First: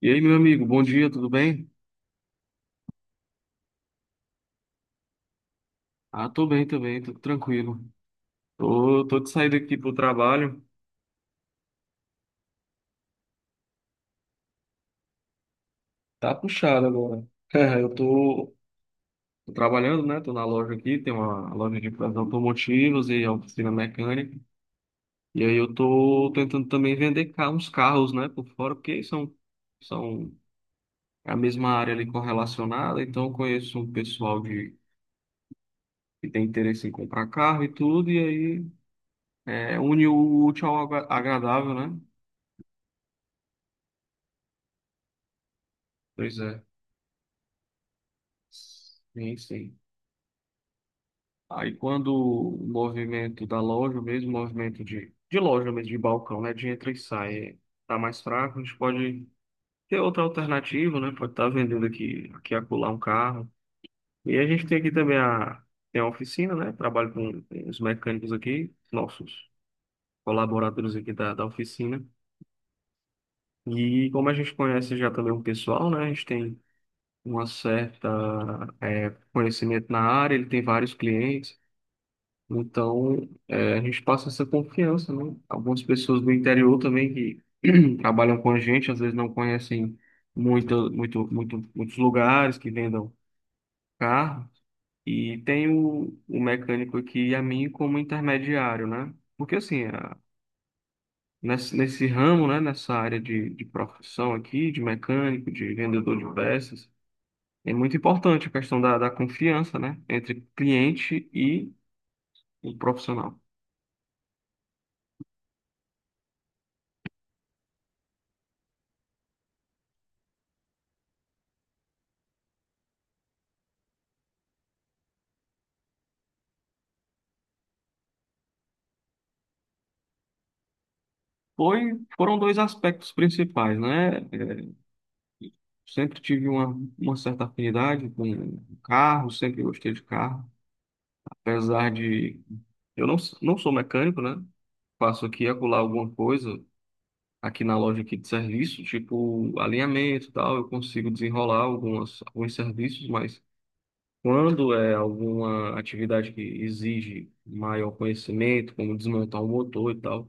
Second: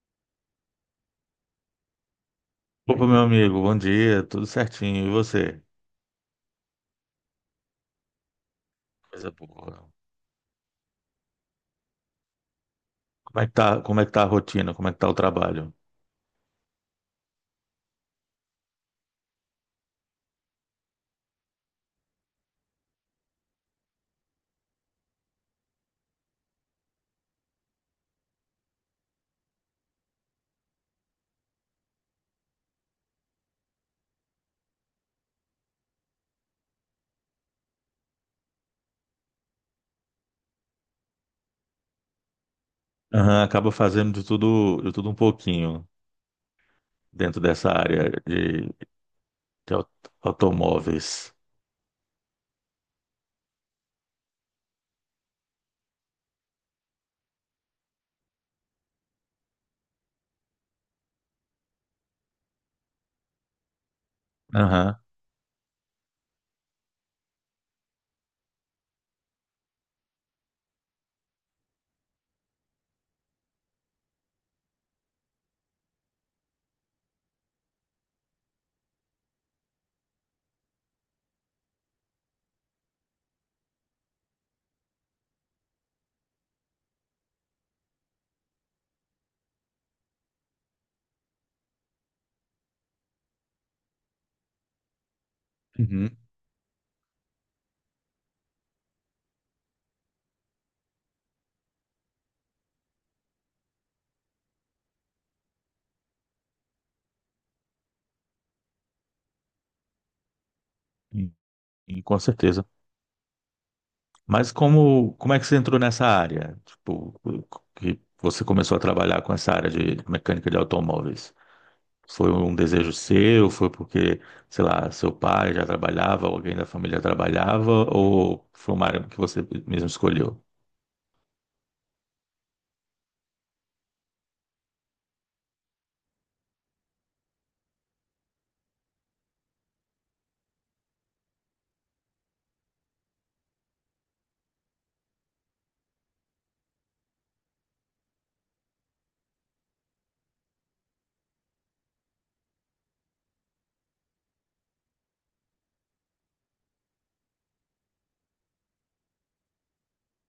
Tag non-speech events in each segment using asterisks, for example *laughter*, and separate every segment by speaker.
Speaker 1: E aí, meu amigo, bom dia, tudo bem?
Speaker 2: Opa, meu amigo, bom dia, tudo certinho. E você?
Speaker 1: Ah, tô bem também, tô tranquilo. Tô de
Speaker 2: Coisa
Speaker 1: saída aqui
Speaker 2: boa.
Speaker 1: pro trabalho.
Speaker 2: Como é que tá a rotina? Como é que tá o trabalho?
Speaker 1: Tá puxado agora. *laughs* É, Eu tô, tô trabalhando, né? Tô na loja aqui, tem uma loja de peças automotivas e oficina mecânica. E aí eu tô tentando também vender uns carros, né, por fora, porque são a mesma área ali correlacionada, então eu conheço um pessoal de, que tem interesse em comprar carro e tudo, e aí é, une o útil ao agradável, né?
Speaker 2: Aham, acaba fazendo de tudo um pouquinho
Speaker 1: Pois é.
Speaker 2: dentro dessa área de,
Speaker 1: Sim,
Speaker 2: de
Speaker 1: sim.
Speaker 2: au- automóveis.
Speaker 1: Aí quando o movimento da loja, o mesmo movimento de loja mesmo, de balcão, né? De entra e sai, tá mais fraco, a gente pode ter outra alternativa, né? Pode estar vendendo aqui, aqui e acolá um carro. E a gente tem aqui
Speaker 2: Aham.
Speaker 1: também a, tem a oficina, né? Trabalho com os mecânicos aqui, nossos colaboradores aqui da oficina. E como a gente conhece já também o pessoal, né? A gente tem uma certa, conhecimento na área, ele tem vários clientes. Então, é, a gente passa essa confiança, né? Algumas pessoas do interior também que *clears throat* trabalham com a gente, às vezes não conhecem muito, muito, muito, muitos lugares que vendam carro. E tem
Speaker 2: Uhum.
Speaker 1: o mecânico aqui e a mim como intermediário, né? Porque assim, nesse ramo, né? Nessa área de profissão aqui, de mecânico, de vendedor de peças, é muito importante a questão da confiança, né? Entre cliente
Speaker 2: Sim,
Speaker 1: e
Speaker 2: sim, com certeza.
Speaker 1: o profissional.
Speaker 2: Mas como é que você entrou nessa área? Tipo, que você começou a trabalhar com essa área de mecânica de automóveis? Foi um desejo seu? Foi porque, sei lá, seu pai já trabalhava, alguém da família trabalhava, ou foi uma área que você mesmo escolheu?
Speaker 1: Foi, foram dois aspectos principais, né? É, sempre tive uma certa afinidade com carro, sempre gostei de carro, apesar de eu não, não sou mecânico, né? Faço aqui e acolá alguma coisa aqui na loja aqui de serviço, tipo alinhamento e tal, eu consigo desenrolar algumas, alguns serviços, mas quando é alguma atividade que exige maior conhecimento, como desmontar um motor e tal,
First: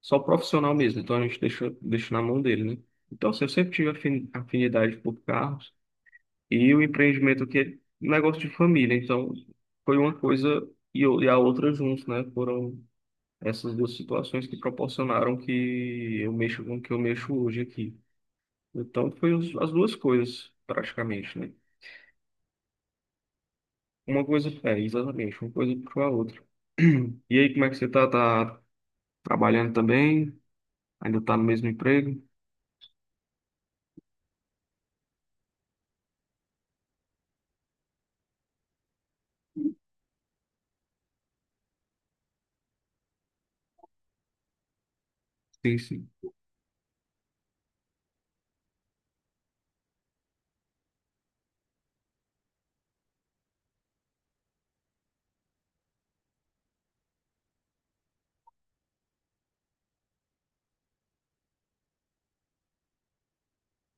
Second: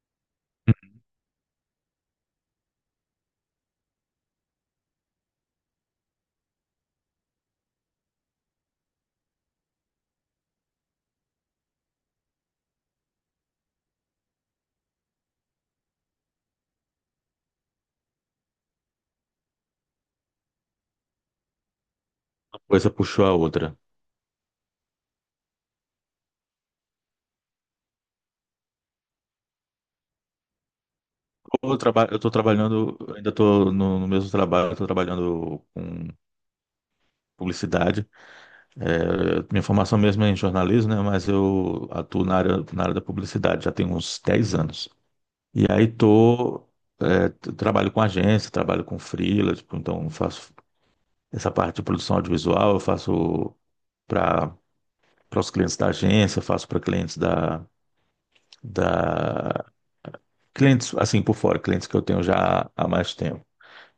Speaker 1: só o profissional mesmo, então a gente deixa na mão dele, né? Então, assim, eu sempre tive afinidade por carros e o empreendimento que é um negócio de família, então foi uma coisa e a outra juntos, né? Foram essas duas situações que proporcionaram que eu mexo com o que eu mexo hoje aqui. Então, foi as duas coisas, praticamente, né?
Speaker 2: Uma coisa puxou a outra.
Speaker 1: Uma coisa, é, exatamente, uma coisa puxou a outra. *clears throat* E aí, como é que você tá? Tá trabalhando também? Ainda tá no mesmo
Speaker 2: Ou, eu
Speaker 1: emprego?
Speaker 2: estou trabalhando, ainda estou no mesmo trabalho, estou trabalhando com publicidade. É, minha formação mesmo é em jornalismo, né? Mas eu atuo na área da publicidade já tem uns 10 anos. E
Speaker 1: Sim,
Speaker 2: aí
Speaker 1: sim.
Speaker 2: tô, é, trabalho com agência, trabalho com freela, tipo, então faço essa parte de produção audiovisual. Eu faço para para os clientes da agência, eu faço para clientes da. Clientes, assim, por fora, clientes que eu tenho já há mais tempo.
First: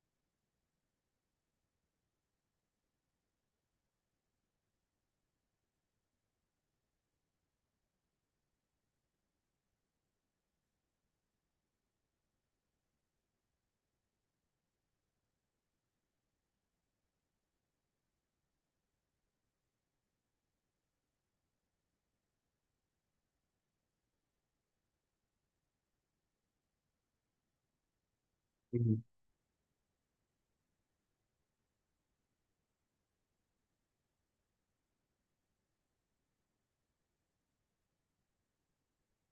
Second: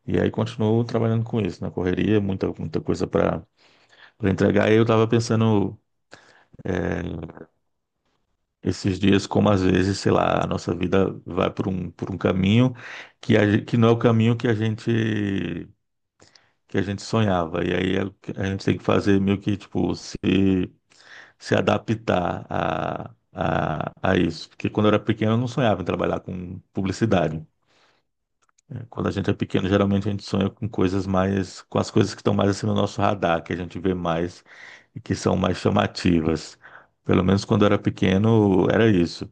Speaker 2: E aí continuo trabalhando com isso, na correria, muita, muita coisa para entregar. E eu estava pensando é, esses dias como às vezes, sei lá, a nossa vida vai por um caminho que que não é o caminho que a gente sonhava. E aí a gente tem que fazer meio que tipo se adaptar a isso. Porque quando eu era pequeno, eu não sonhava em trabalhar com publicidade. É,
Speaker 1: Uhum.
Speaker 2: quando a gente é pequeno, geralmente a gente sonha com coisas mais, com as coisas que estão mais assim no nosso radar, que a gente vê mais e que são mais chamativas. Pelo menos quando eu era pequeno, era isso.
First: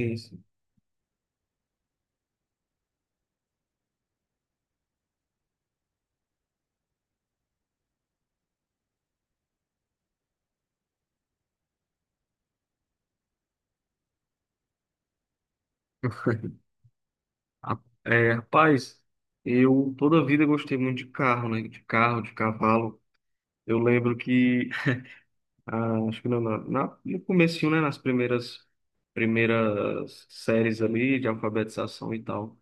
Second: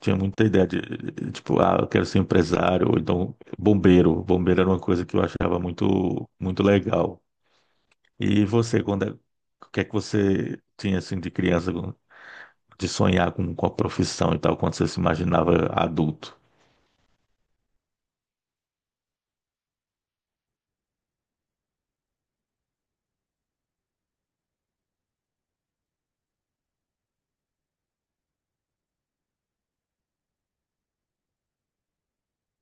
Speaker 2: Tinha
Speaker 1: sim.
Speaker 2: muita ideia de, tipo, ah, eu quero ser empresário, ou então bombeiro. Bombeiro era uma coisa que eu achava muito, muito legal. E você, o que é que você tinha assim de criança? De sonhar com a profissão e tal, quando você se imaginava adulto.
Speaker 1: *laughs* É, rapaz, eu toda a vida gostei muito de carro, né? De carro, de cavalo. Eu lembro que, *laughs* ah, acho que no comecinho, né? Nas primeiras séries ali de alfabetização e tal.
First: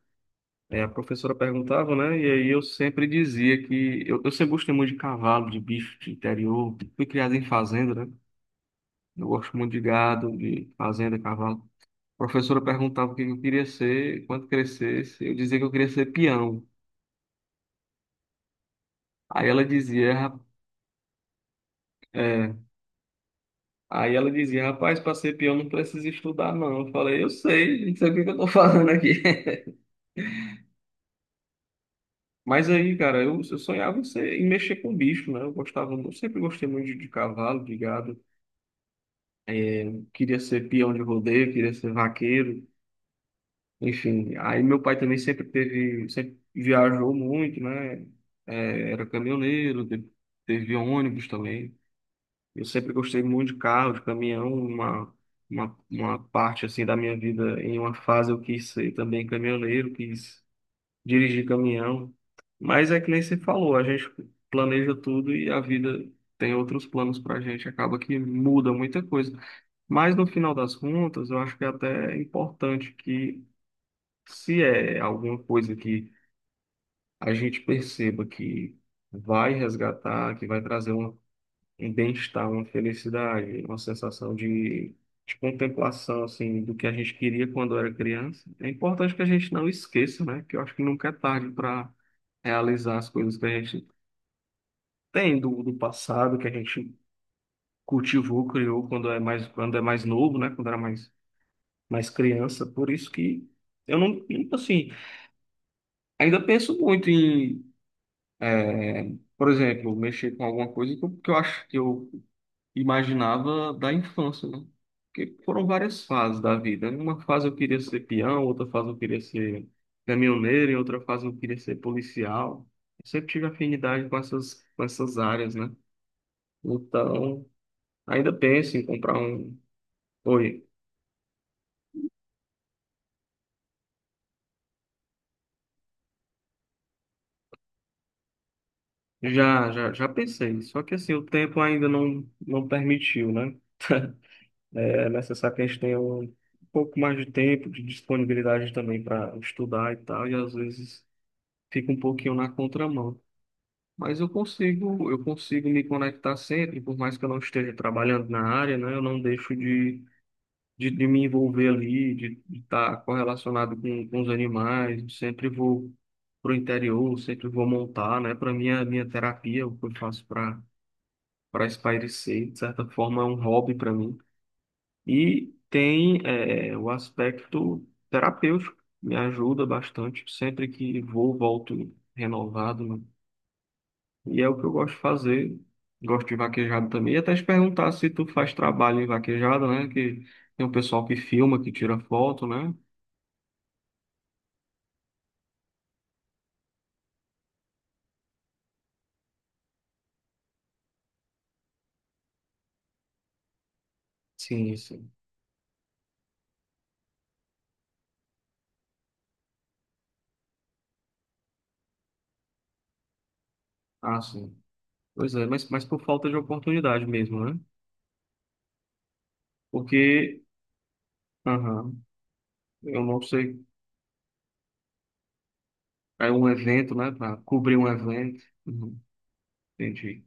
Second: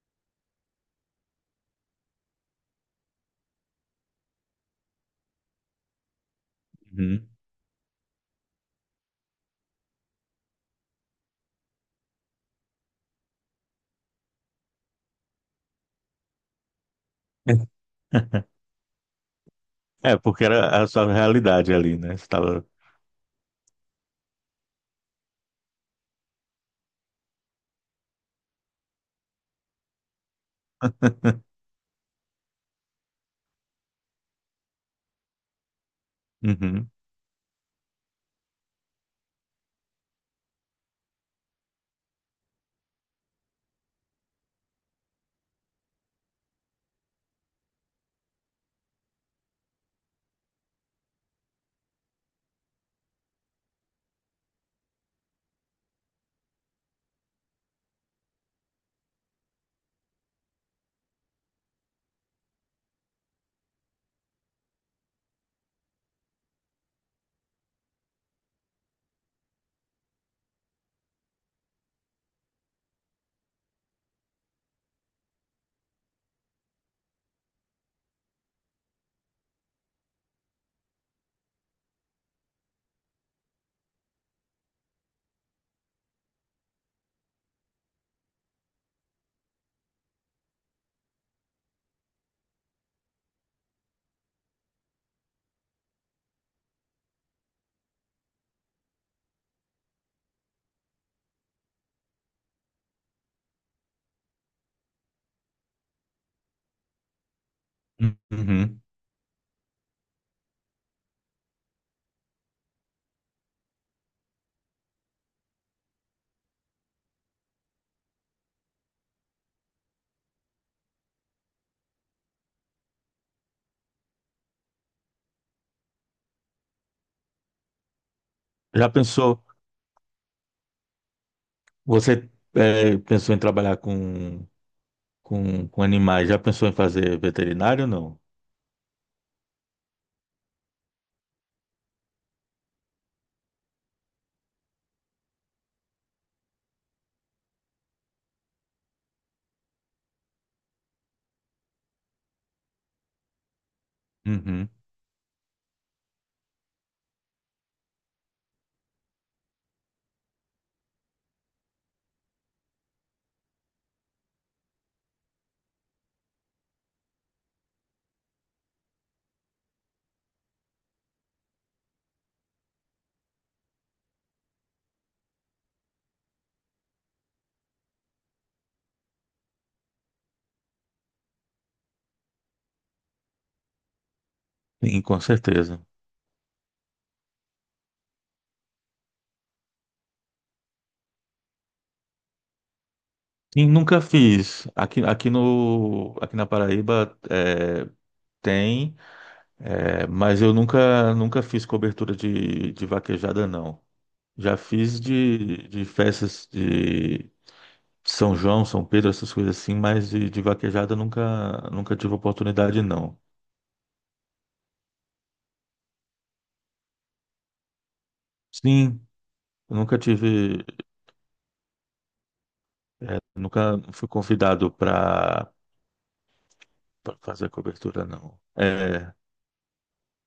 Speaker 1: É, a professora perguntava, né? E aí eu sempre dizia que... eu sempre gostei muito de cavalo, de bicho, de interior. Fui
Speaker 2: Uhum.
Speaker 1: criado em fazenda, né? Eu gosto muito de gado, de fazenda, cavalo. A professora perguntava o que eu queria ser quando crescesse. Eu dizia que eu queria ser peão.
Speaker 2: *laughs*
Speaker 1: Aí ela dizia,
Speaker 2: É, porque era a sua realidade ali, né? Você
Speaker 1: É,
Speaker 2: estava.
Speaker 1: aí ela dizia, rapaz, para ser peão não precisa estudar, não. Eu falei, eu sei, não sei o que que eu tô falando aqui. *laughs*
Speaker 2: *laughs*
Speaker 1: Mas aí, cara, eu sonhava em ser, em mexer com bicho, né? Eu gostava, eu sempre gostei muito
Speaker 2: Uhum,
Speaker 1: de cavalo, de gado. Queria ser peão de rodeio, queria ser vaqueiro, enfim. Aí meu pai também sempre teve, sempre viajou muito, né? É, era caminhoneiro, teve ônibus também. Eu sempre gostei muito de carro, de caminhão, uma parte assim da minha vida, em uma fase eu quis ser também caminhoneiro, quis dirigir caminhão. Mas é que nem você falou, a gente planeja tudo e a vida tem outros planos pra gente, acaba que muda muita coisa. Mas no final das contas, eu acho que é até importante que se é alguma coisa que a gente perceba que vai resgatar, que vai trazer um bem-estar, uma felicidade, uma sensação de contemplação, assim, do que a gente queria quando era criança. É importante que a gente não esqueça, né? Que eu acho que nunca é tarde para realizar as coisas que a gente tem do passado, que a gente cultivou, criou quando é mais novo, né? Quando era mais, mais criança. Por isso que eu não, nunca, assim, ainda penso muito em,
Speaker 2: uhum.
Speaker 1: eh, por exemplo, mexer com alguma coisa que eu acho que eu imaginava da infância, né? Porque foram várias fases da vida. Em uma fase eu queria ser peão, outra fase eu queria ser caminhoneiro, em outra fase eu queria ser policial. Eu sempre tive afinidade com com essas áreas, né? Então, ainda penso em
Speaker 2: Já
Speaker 1: comprar
Speaker 2: pensou,
Speaker 1: um. Oi,
Speaker 2: você, pensou em trabalhar com animais, já pensou em fazer veterinário ou não?
Speaker 1: já pensei. Só que assim, o tempo ainda não permitiu, né? É necessário que a gente tenha um pouco mais de tempo, de disponibilidade também para estudar e tal, e às vezes fica um pouquinho na contramão. Mas
Speaker 2: Uhum.
Speaker 1: eu consigo me conectar sempre, por mais que eu não esteja trabalhando na área, né? Eu não deixo de me envolver ali, de estar correlacionado com os animais. Eu sempre vou para o interior, sempre vou montar, né? Para mim, a minha terapia, o que eu faço para espairecer, de certa forma, é um hobby para mim. E tem o aspecto terapêutico, me ajuda bastante. Sempre que vou, volto renovado, né. E é o que eu gosto de
Speaker 2: Sim, com
Speaker 1: fazer.
Speaker 2: certeza.
Speaker 1: Gosto de vaquejada também. E até te perguntar se tu faz trabalho em vaquejada, né? Que tem um pessoal que filma, que tira foto, né?
Speaker 2: Sim, nunca fiz. Aqui, aqui, no, aqui na Paraíba tem, mas eu nunca fiz cobertura de vaquejada, não. Já
Speaker 1: Sim,
Speaker 2: fiz
Speaker 1: sim.
Speaker 2: de festas de São João, São Pedro, essas coisas assim, mas de vaquejada nunca tive oportunidade, não.
Speaker 1: Ah, sim. Pois é, mas por falta de oportunidade mesmo, né?
Speaker 2: Sim, eu nunca
Speaker 1: Porque,
Speaker 2: tive,
Speaker 1: aham, eu não sei,
Speaker 2: nunca fui convidado para
Speaker 1: é um evento, né? Para
Speaker 2: fazer a
Speaker 1: cobrir um
Speaker 2: cobertura, não.
Speaker 1: evento. Uhum,
Speaker 2: É,
Speaker 1: entendi.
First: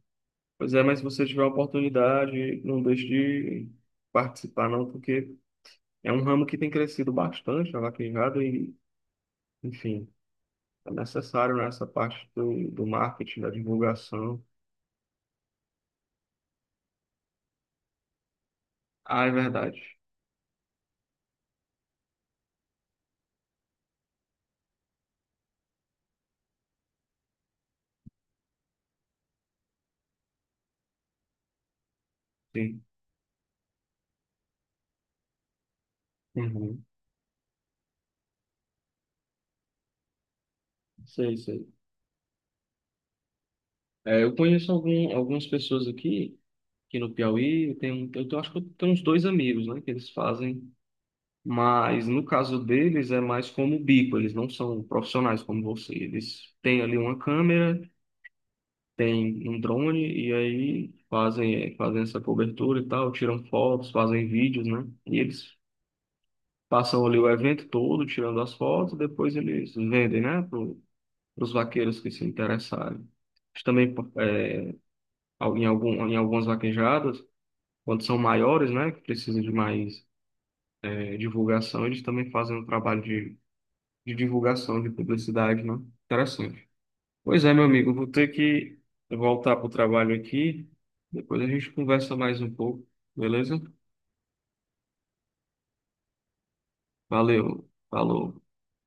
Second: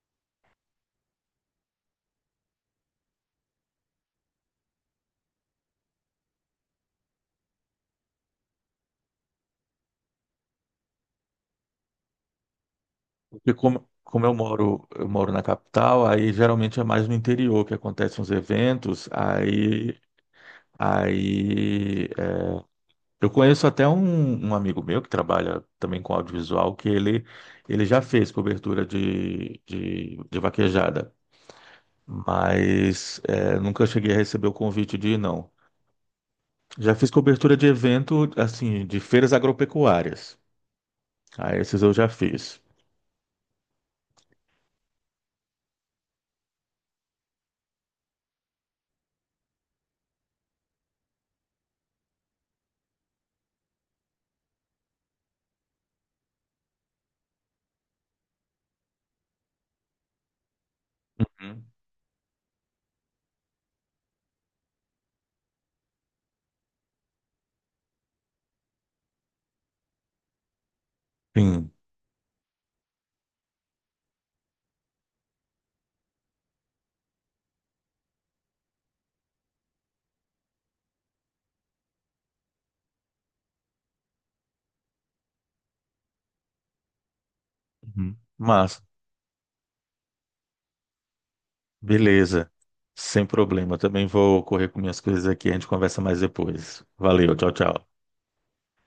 Speaker 1: Pois é, mas se você tiver a oportunidade, não deixe de participar, não, porque é um ramo que tem crescido bastante, a vaquejada, e, enfim. É necessário nessa parte do marketing, da
Speaker 2: porque como eu
Speaker 1: divulgação.
Speaker 2: moro, eu moro na capital, aí geralmente é mais no interior que acontecem os eventos,
Speaker 1: Ah, é verdade.
Speaker 2: aí eu conheço até um amigo meu que trabalha também com audiovisual, que ele já fez cobertura de vaquejada,
Speaker 1: Sim.
Speaker 2: mas nunca cheguei a receber o convite de ir, não.
Speaker 1: Uhum.
Speaker 2: Já fiz cobertura de evento, assim, de feiras agropecuárias.
Speaker 1: Sei,
Speaker 2: Ah,
Speaker 1: sei.
Speaker 2: esses eu já fiz.
Speaker 1: É, eu conheço algumas pessoas aqui, aqui no Piauí. Eu tenho acho que eu tenho uns dois amigos, né, que eles fazem. Mas no caso deles é mais como bico, eles não são profissionais como você. Eles têm ali uma câmera, têm um drone e aí
Speaker 2: Hum.
Speaker 1: fazem, é, fazem essa cobertura e tal, tiram fotos, fazem vídeos, né? E eles passam ali o evento todo, tirando as fotos, depois eles vendem, né, para os
Speaker 2: Sim.
Speaker 1: vaqueiros que se interessarem. Eles também é, em algumas vaquejadas, quando são maiores, né, que precisam de mais é, divulgação, eles também fazem um trabalho de divulgação, de publicidade, né? Interessante. Pois é, meu amigo, vou
Speaker 2: Uhum.
Speaker 1: ter que
Speaker 2: Mas,
Speaker 1: voltar para o trabalho aqui. Depois a gente conversa mais
Speaker 2: beleza.
Speaker 1: um pouco,
Speaker 2: Sem
Speaker 1: beleza?
Speaker 2: problema. Também vou correr com minhas coisas aqui. A gente conversa mais depois. Valeu, tchau,
Speaker 1: Valeu,
Speaker 2: tchau.
Speaker 1: falou.